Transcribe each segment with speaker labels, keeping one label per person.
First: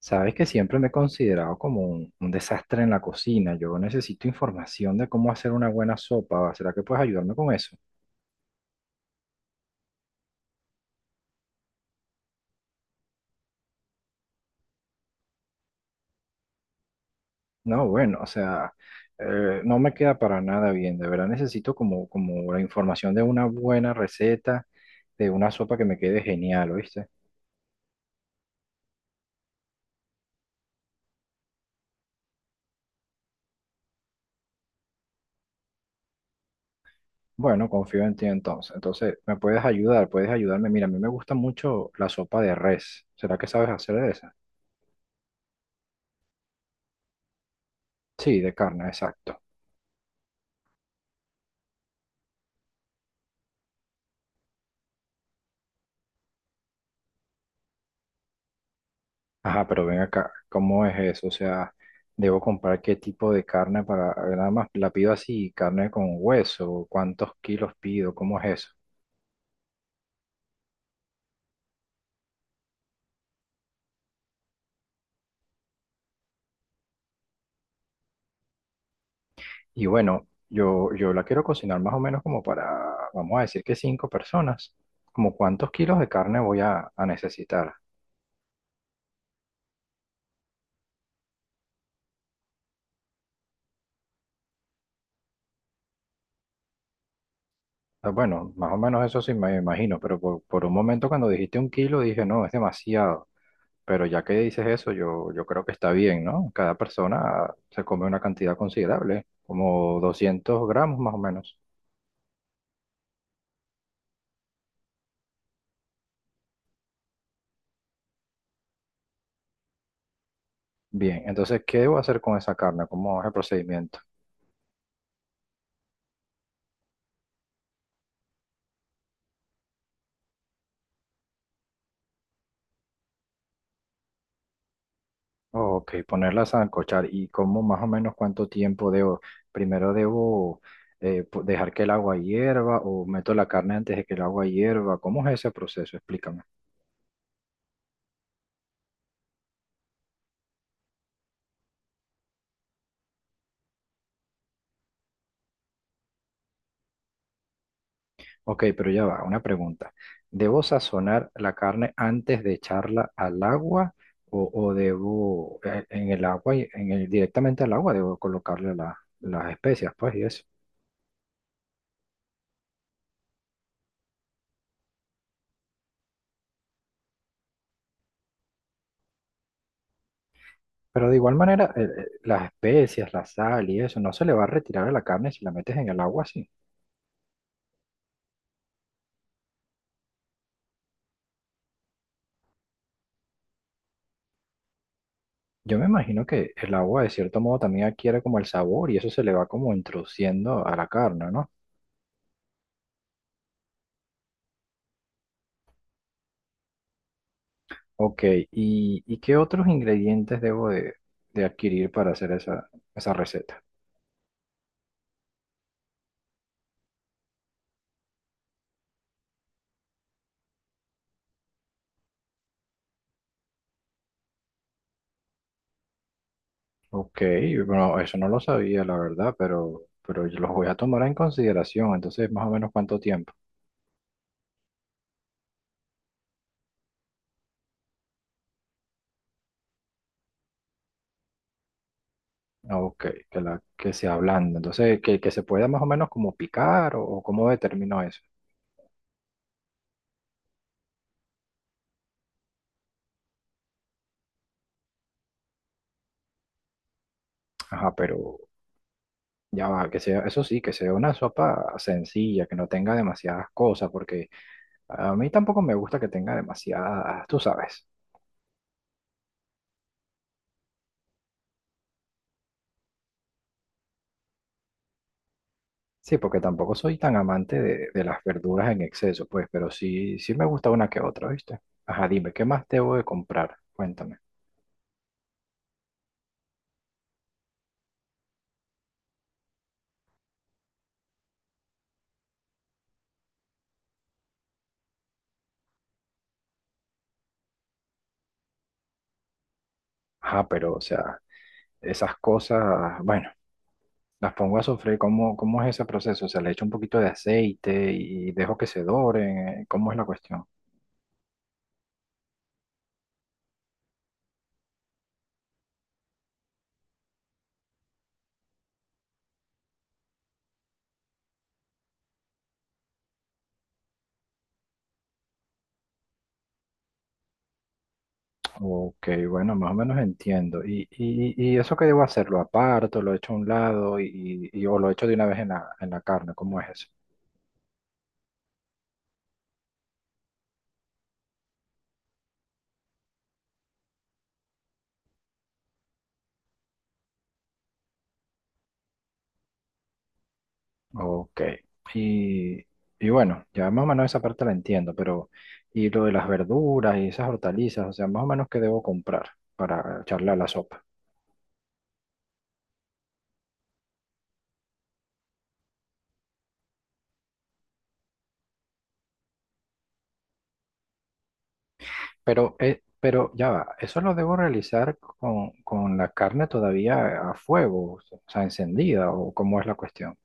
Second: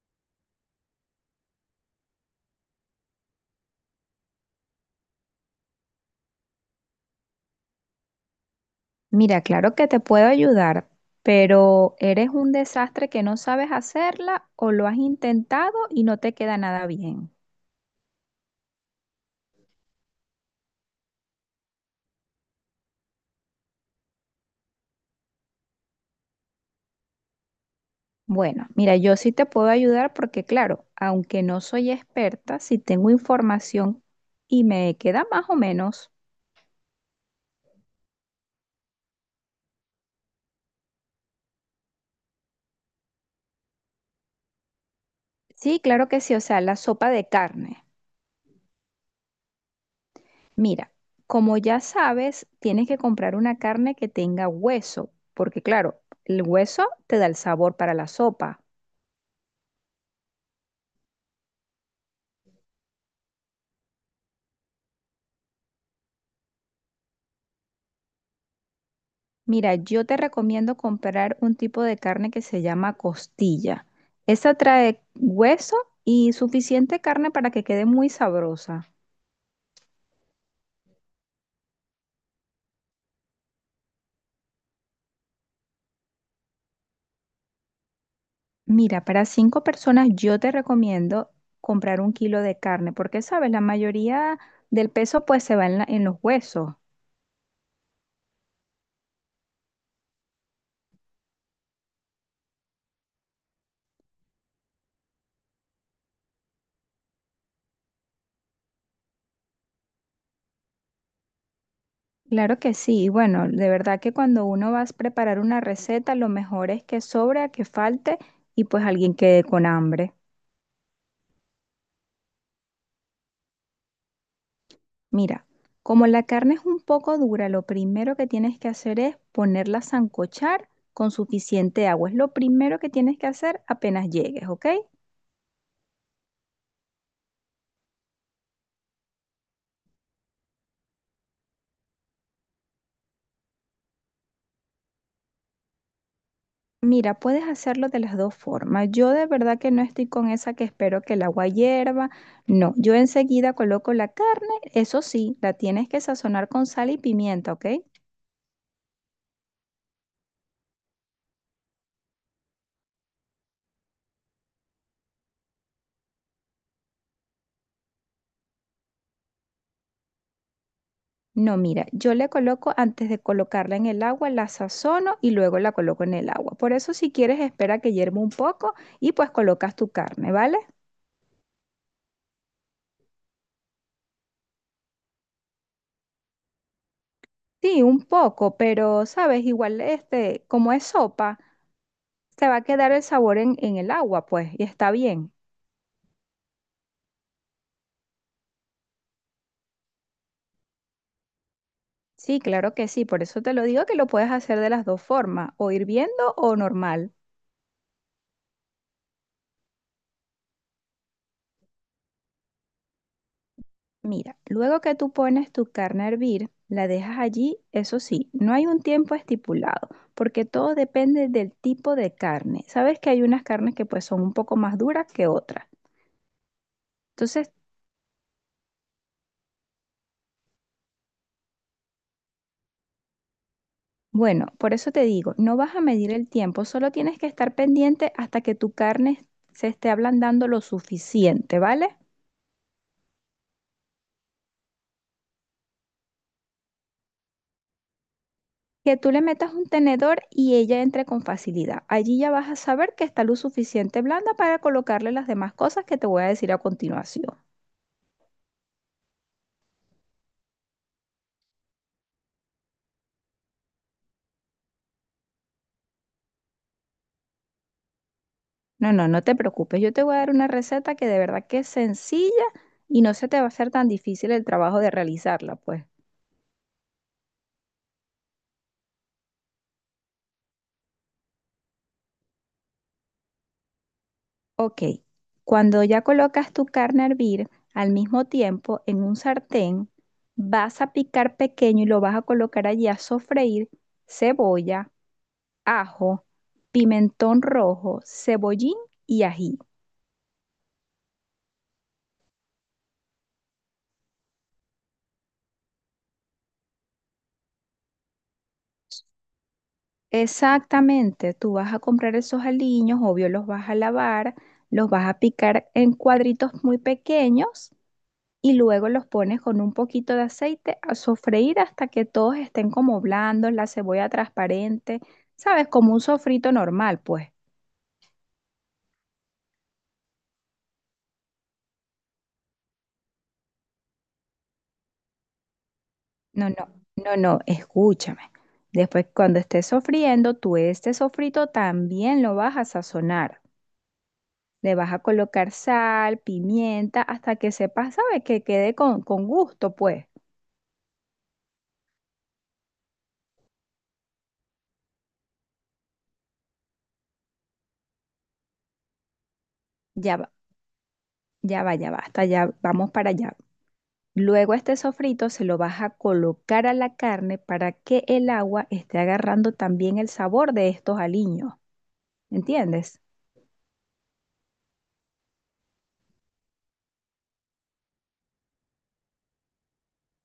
Speaker 1: Sabes que siempre me he considerado como un desastre en la cocina. Yo necesito información de cómo hacer una buena sopa. ¿Será que puedes ayudarme con eso?
Speaker 2: Mira, claro que te puedo ayudar, pero ¿eres un desastre que no sabes hacerla o lo has intentado y no te queda nada bien?
Speaker 1: No, bueno, o sea, no me queda para nada bien. De verdad necesito como la información de una buena receta, de una sopa que me quede genial, ¿oíste?
Speaker 2: Bueno, mira, yo sí te puedo ayudar porque, claro, aunque no soy experta, sí tengo información y me queda más o menos.
Speaker 1: Bueno, confío en ti entonces. Entonces, ¿me puedes ayudar? ¿Puedes ayudarme? Mira, a mí me gusta mucho la sopa de res. ¿Será que sabes hacer de esa?
Speaker 2: Sí, claro que sí, o sea, la sopa de carne.
Speaker 1: Sí, de carne, exacto.
Speaker 2: Mira, como ya sabes, tienes que comprar una carne que tenga hueso, porque, claro, el hueso te da el sabor para la sopa.
Speaker 1: Ajá, pero ven acá, ¿cómo es eso? O sea, ¿debo comprar qué tipo de carne para, nada más la pido así, carne con hueso, cuántos kilos pido, cómo es eso?
Speaker 2: Mira, yo te recomiendo comprar un tipo de carne que se llama costilla. Esa trae hueso y suficiente carne para que quede muy sabrosa.
Speaker 1: Y bueno, yo la quiero cocinar más o menos como para, vamos a decir que cinco personas, como cuántos kilos de carne voy a necesitar.
Speaker 2: Mira, para 5 personas yo te recomiendo comprar 1 kilo de carne, porque sabes, la mayoría del peso pues se va en, en los huesos.
Speaker 1: Ah, bueno, más o menos eso sí me imagino, pero por un momento cuando dijiste un kilo dije, no, es demasiado. Pero ya que dices eso, yo creo que está bien, ¿no? Cada persona se come una cantidad considerable, como 200 gramos más o menos.
Speaker 2: Claro que sí, y bueno, de verdad que cuando uno va a preparar una receta, lo mejor es que sobra, que falte y pues alguien quede con hambre.
Speaker 1: Bien, entonces, ¿qué debo hacer con esa carne? ¿Cómo es el procedimiento?
Speaker 2: Mira, como la carne es un poco dura, lo primero que tienes que hacer es ponerla a sancochar con suficiente agua. Es lo primero que tienes que hacer apenas llegues, ¿ok?
Speaker 1: Ok, ponerla a sancochar y cómo más o menos cuánto tiempo debo. Primero debo dejar que el agua hierva o meto la carne antes de que el agua hierva. ¿Cómo es ese proceso? Explícame.
Speaker 2: Mira, puedes hacerlo de las dos formas. Yo de verdad que no estoy con esa que espero que el agua hierva. No, yo enseguida coloco la carne. Eso sí, la tienes que sazonar con sal y pimienta, ¿ok?
Speaker 1: Ok, pero ya va, una pregunta. ¿Debo sazonar la carne antes de echarla al agua o debo en el agua, directamente al agua, debo colocarle las especias, pues, y eso?
Speaker 2: No, mira, yo le coloco antes de colocarla en el agua, la sazono y luego la coloco en el agua. Por eso si quieres espera que hierva un poco y pues colocas tu carne, ¿vale?
Speaker 1: Pero de igual manera, las especias, la sal y eso, no se le va a retirar a la carne si la metes en el agua así.
Speaker 2: Sí, un poco, pero sabes, igual este, como es sopa, se va a quedar el sabor en el agua, pues, y está bien.
Speaker 1: Yo me imagino que el agua de cierto modo también adquiere como el sabor y eso se le va como introduciendo a la carne, ¿no?
Speaker 2: Sí, claro que sí, por eso te lo digo que lo puedes hacer de las dos formas, o hirviendo o normal.
Speaker 1: Ok, ¿y qué otros ingredientes debo de adquirir para hacer esa receta?
Speaker 2: Mira, luego que tú pones tu carne a hervir, la dejas allí, eso sí, no hay un tiempo estipulado, porque todo depende del tipo de carne. Sabes que hay unas carnes que pues son un poco más duras que otras.
Speaker 1: Ok,
Speaker 2: Entonces,
Speaker 1: bueno, eso no lo sabía, la verdad, pero yo los voy a tomar en consideración. Entonces, más o menos cuánto tiempo.
Speaker 2: bueno, por eso te digo, no vas a medir el tiempo, solo tienes que estar pendiente hasta que tu carne se esté ablandando lo suficiente, ¿vale?
Speaker 1: Ah, ok, que se ablanda. Entonces, que se pueda más o menos como picar o cómo determino eso.
Speaker 2: Que tú le metas un tenedor y ella entre con facilidad. Allí ya vas a saber que está lo suficiente blanda para colocarle las demás cosas que te voy a decir a continuación.
Speaker 1: Ajá, pero ya va, que sea, eso sí, que sea una sopa sencilla, que no tenga demasiadas cosas, porque a mí tampoco me gusta que tenga demasiadas, tú sabes.
Speaker 2: No, no, no te preocupes. Yo te voy a dar una receta que de verdad que es sencilla y no se te va a hacer tan difícil el trabajo de realizarla, pues.
Speaker 1: Sí, porque tampoco soy tan amante de las verduras en exceso, pues, pero sí me gusta una que otra, ¿viste? Ajá, dime, ¿qué más debo de comprar? Cuéntame.
Speaker 2: Ok, cuando ya colocas tu carne a hervir, al mismo tiempo en un sartén, vas a picar pequeño y lo vas a colocar allí a sofreír cebolla, ajo, pimentón rojo, cebollín y ají.
Speaker 1: Ajá, pero, o sea, esas cosas, bueno, las pongo a sofreír. ¿Cómo es ese proceso? O sea, le echo un poquito de aceite y dejo que se doren. ¿Cómo es la cuestión?
Speaker 2: Exactamente, tú vas a comprar esos aliños, obvio los vas a lavar, los vas a picar en cuadritos muy pequeños y luego los pones con un poquito de aceite a sofreír hasta que todos estén como blandos, la cebolla transparente, ¿sabes? Como un sofrito normal, pues.
Speaker 1: Ok, bueno, más o menos entiendo. ¿Y eso que debo hacer? ¿Lo aparto, lo echo a un lado o lo echo de una vez en la carne?
Speaker 2: No,
Speaker 1: ¿Cómo es
Speaker 2: no,
Speaker 1: eso?
Speaker 2: no, no, escúchame. Después, cuando estés sofriendo, tú este sofrito también lo vas a sazonar. Le vas a colocar sal, pimienta, hasta que sepas, ¿sabes? Que quede con gusto, pues.
Speaker 1: Ok. Y, y bueno, ya más o menos esa parte la entiendo, pero ¿y lo de las verduras y esas hortalizas? O sea, más o menos qué debo comprar para
Speaker 2: Ya
Speaker 1: echarle
Speaker 2: va,
Speaker 1: a la sopa.
Speaker 2: ya va, ya va, hasta ya vamos para allá. Luego este sofrito se lo vas a colocar a la carne para que el agua esté agarrando también el sabor de estos aliños,
Speaker 1: Pero, eh,
Speaker 2: ¿entiendes?
Speaker 1: pero ya va, eso lo debo realizar con la carne todavía a fuego, o sea, encendida, o cómo es la cuestión.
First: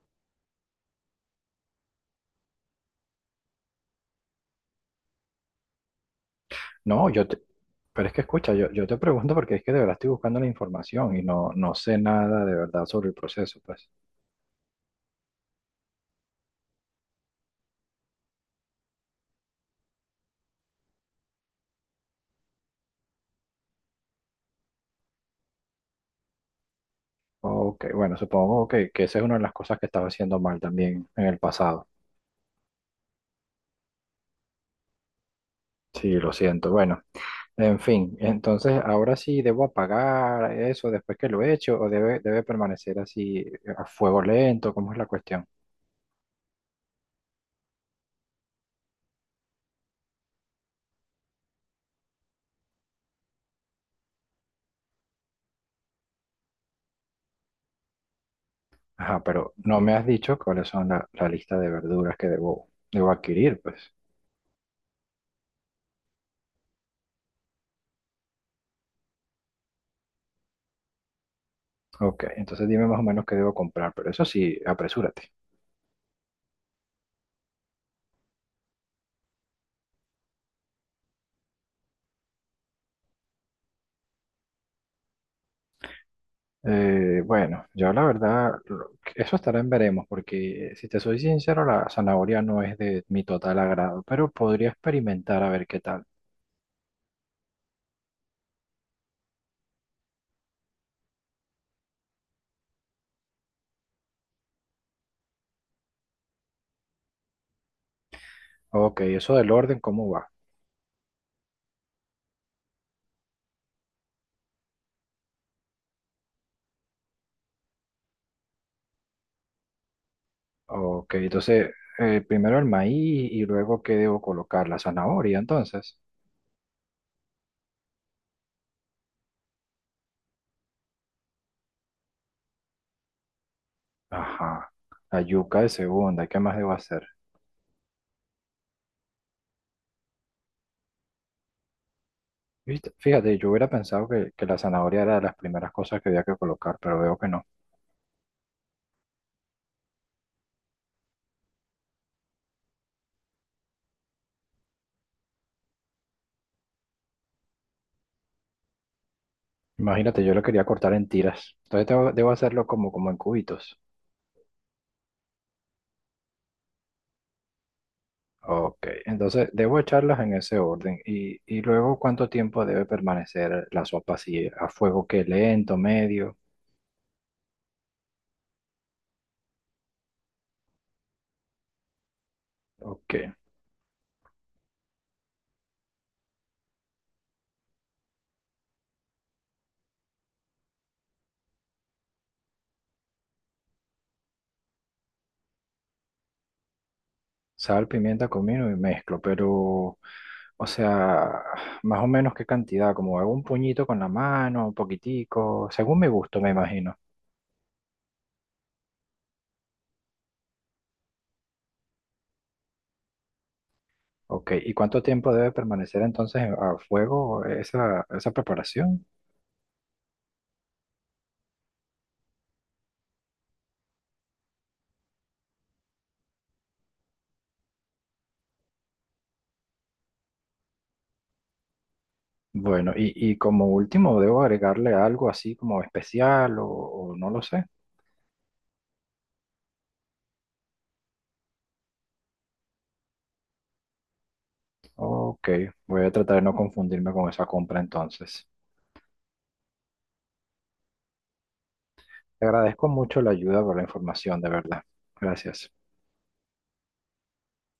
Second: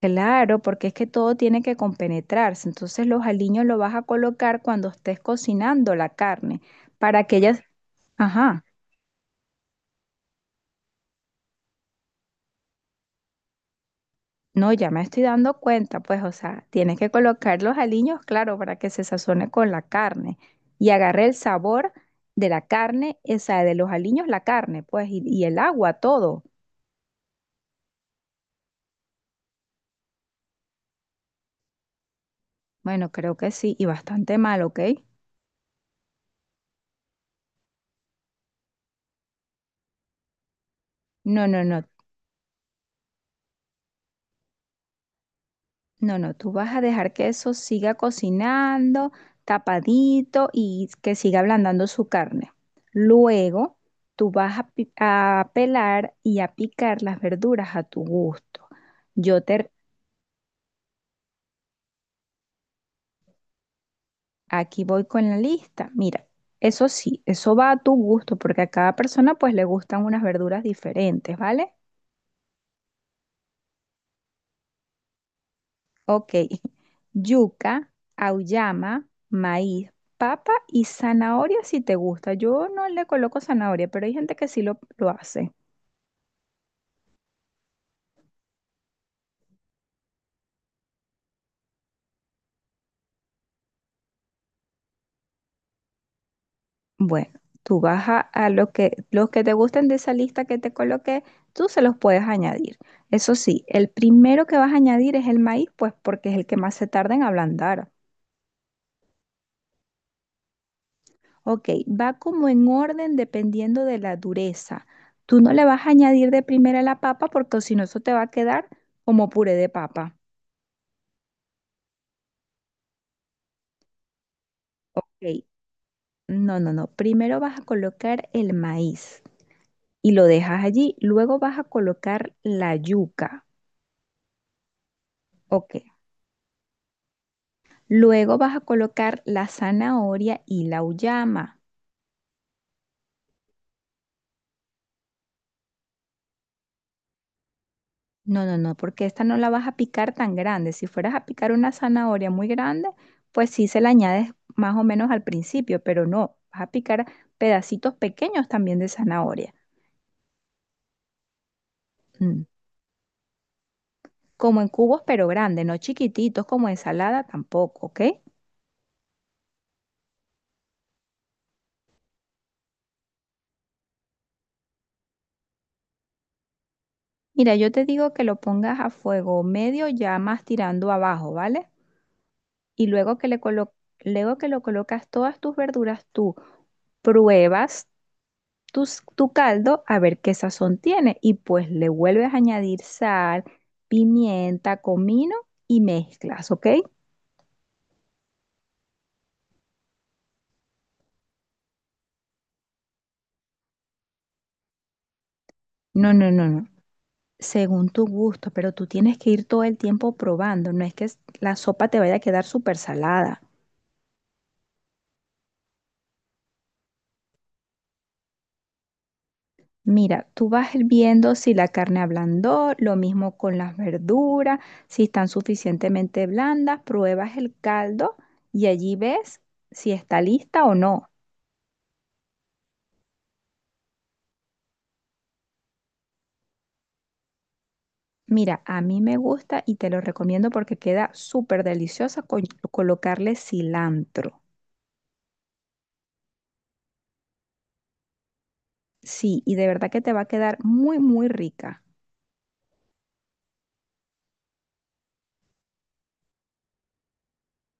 Speaker 2: Claro, porque es que todo tiene que compenetrarse. Entonces los aliños los vas a colocar cuando estés cocinando la carne
Speaker 1: No,
Speaker 2: para que ellas...
Speaker 1: pero es que escucha,
Speaker 2: Ajá,
Speaker 1: yo te pregunto porque es que de verdad estoy buscando la información y no sé nada de verdad sobre el proceso, pues.
Speaker 2: no, ya me estoy dando cuenta, pues, o sea, tienes que colocar los aliños, claro, para que se sazone con la carne y agarre el sabor de la carne, o sea, de los aliños, la carne, pues, y el agua, todo.
Speaker 1: Ok, bueno, supongo que esa es una de las cosas que estaba haciendo mal también en el pasado.
Speaker 2: Bueno, creo que sí, y bastante mal, ¿ok?
Speaker 1: Sí, lo siento. Bueno, en fin, entonces ahora sí debo apagar eso después que lo
Speaker 2: No,
Speaker 1: he
Speaker 2: no,
Speaker 1: hecho
Speaker 2: no,
Speaker 1: o debe permanecer así a fuego lento, ¿cómo es la cuestión?
Speaker 2: no, no, tú vas a dejar que eso siga cocinando, tapadito y que siga ablandando su carne. Luego, tú vas a, a pelar y a picar las verduras a tu gusto.
Speaker 1: Ajá,
Speaker 2: Yo
Speaker 1: pero
Speaker 2: te,
Speaker 1: no me has dicho cuáles son la lista de verduras que debo adquirir, pues.
Speaker 2: aquí voy con la lista. Mira, eso sí, eso va a tu gusto, porque a cada persona pues le gustan unas verduras diferentes, ¿vale?
Speaker 1: Ok, entonces dime más o menos qué debo comprar, pero eso sí, apresúrate.
Speaker 2: Ok. Yuca, auyama, maíz, papa y zanahoria si te gusta. Yo no le coloco zanahoria, pero hay gente que sí lo hace.
Speaker 1: Bueno, yo la verdad, eso estará en veremos, porque si te soy sincero, la zanahoria no es de mi total agrado, pero podría experimentar a ver qué tal.
Speaker 2: Bueno, tú vas a lo que, los que te gusten de esa lista que te coloqué, tú se los puedes añadir. Eso sí, el primero que vas a añadir es el maíz, pues porque es el que más se tarda en ablandar.
Speaker 1: Ok, eso del orden, ¿cómo va?
Speaker 2: Ok, va como en orden dependiendo de la dureza. Tú no le vas a añadir de primera la papa porque si no eso te va a quedar como puré de papa.
Speaker 1: Ok, entonces, primero el maíz y luego qué debo colocar, la zanahoria,
Speaker 2: Ok,
Speaker 1: entonces.
Speaker 2: no, no, no. Primero vas a colocar el maíz y lo dejas allí. Luego vas a colocar la yuca.
Speaker 1: Ajá, la yuca de
Speaker 2: Ok.
Speaker 1: segunda, ¿qué más debo hacer?
Speaker 2: Luego vas a colocar la zanahoria y la uyama.
Speaker 1: Viste, fíjate, yo hubiera pensado que la zanahoria era de las primeras cosas que había que colocar, pero veo que no.
Speaker 2: No, no, no, porque esta no la vas a picar tan grande. Si fueras a picar una zanahoria muy grande, pues sí se la añades más o menos al principio, pero no, vas a picar pedacitos pequeños también de zanahoria.
Speaker 1: Imagínate, yo lo quería cortar en tiras. Entonces debo
Speaker 2: Mm.
Speaker 1: hacerlo como en cubitos.
Speaker 2: Como en cubos, pero grandes, no chiquititos como ensalada tampoco, ¿ok?
Speaker 1: Ok, entonces debo echarlas en ese orden. Y luego, ¿cuánto tiempo debe permanecer la sopa así? ¿A fuego que lento, medio?
Speaker 2: Mira, yo te digo que lo pongas a fuego medio, ya más tirando abajo, ¿vale? Y
Speaker 1: Ok,
Speaker 2: luego que luego que lo colocas todas tus verduras, tú pruebas tus, tu caldo a ver qué sazón tiene y pues le vuelves a añadir sal, pimienta, comino y mezclas, ¿ok?
Speaker 1: sal, pimienta, comino y mezclo, pero, o sea, más o menos qué cantidad, como hago un puñito con la mano, un poquitico, según mi
Speaker 2: No, no,
Speaker 1: gusto,
Speaker 2: no,
Speaker 1: me
Speaker 2: no.
Speaker 1: imagino.
Speaker 2: Según tu gusto, pero tú tienes que ir todo el tiempo probando, no es que la sopa te vaya a quedar súper salada.
Speaker 1: Ok, ¿y cuánto tiempo debe permanecer entonces a fuego esa preparación?
Speaker 2: Mira, tú vas viendo si la carne ablandó, lo mismo con las verduras, si están suficientemente blandas, pruebas el caldo y allí ves si está lista o no.
Speaker 1: Bueno, y como último, ¿debo agregarle algo así como especial o no lo sé?
Speaker 2: Mira, a mí me gusta y te lo recomiendo porque queda súper deliciosa con colocarle cilantro.
Speaker 1: Ok, voy a tratar de no confundirme con esa compra entonces.
Speaker 2: Sí, y de verdad que te va a quedar muy, muy rica.
Speaker 1: Te agradezco mucho la ayuda por la información, de verdad. Gracias.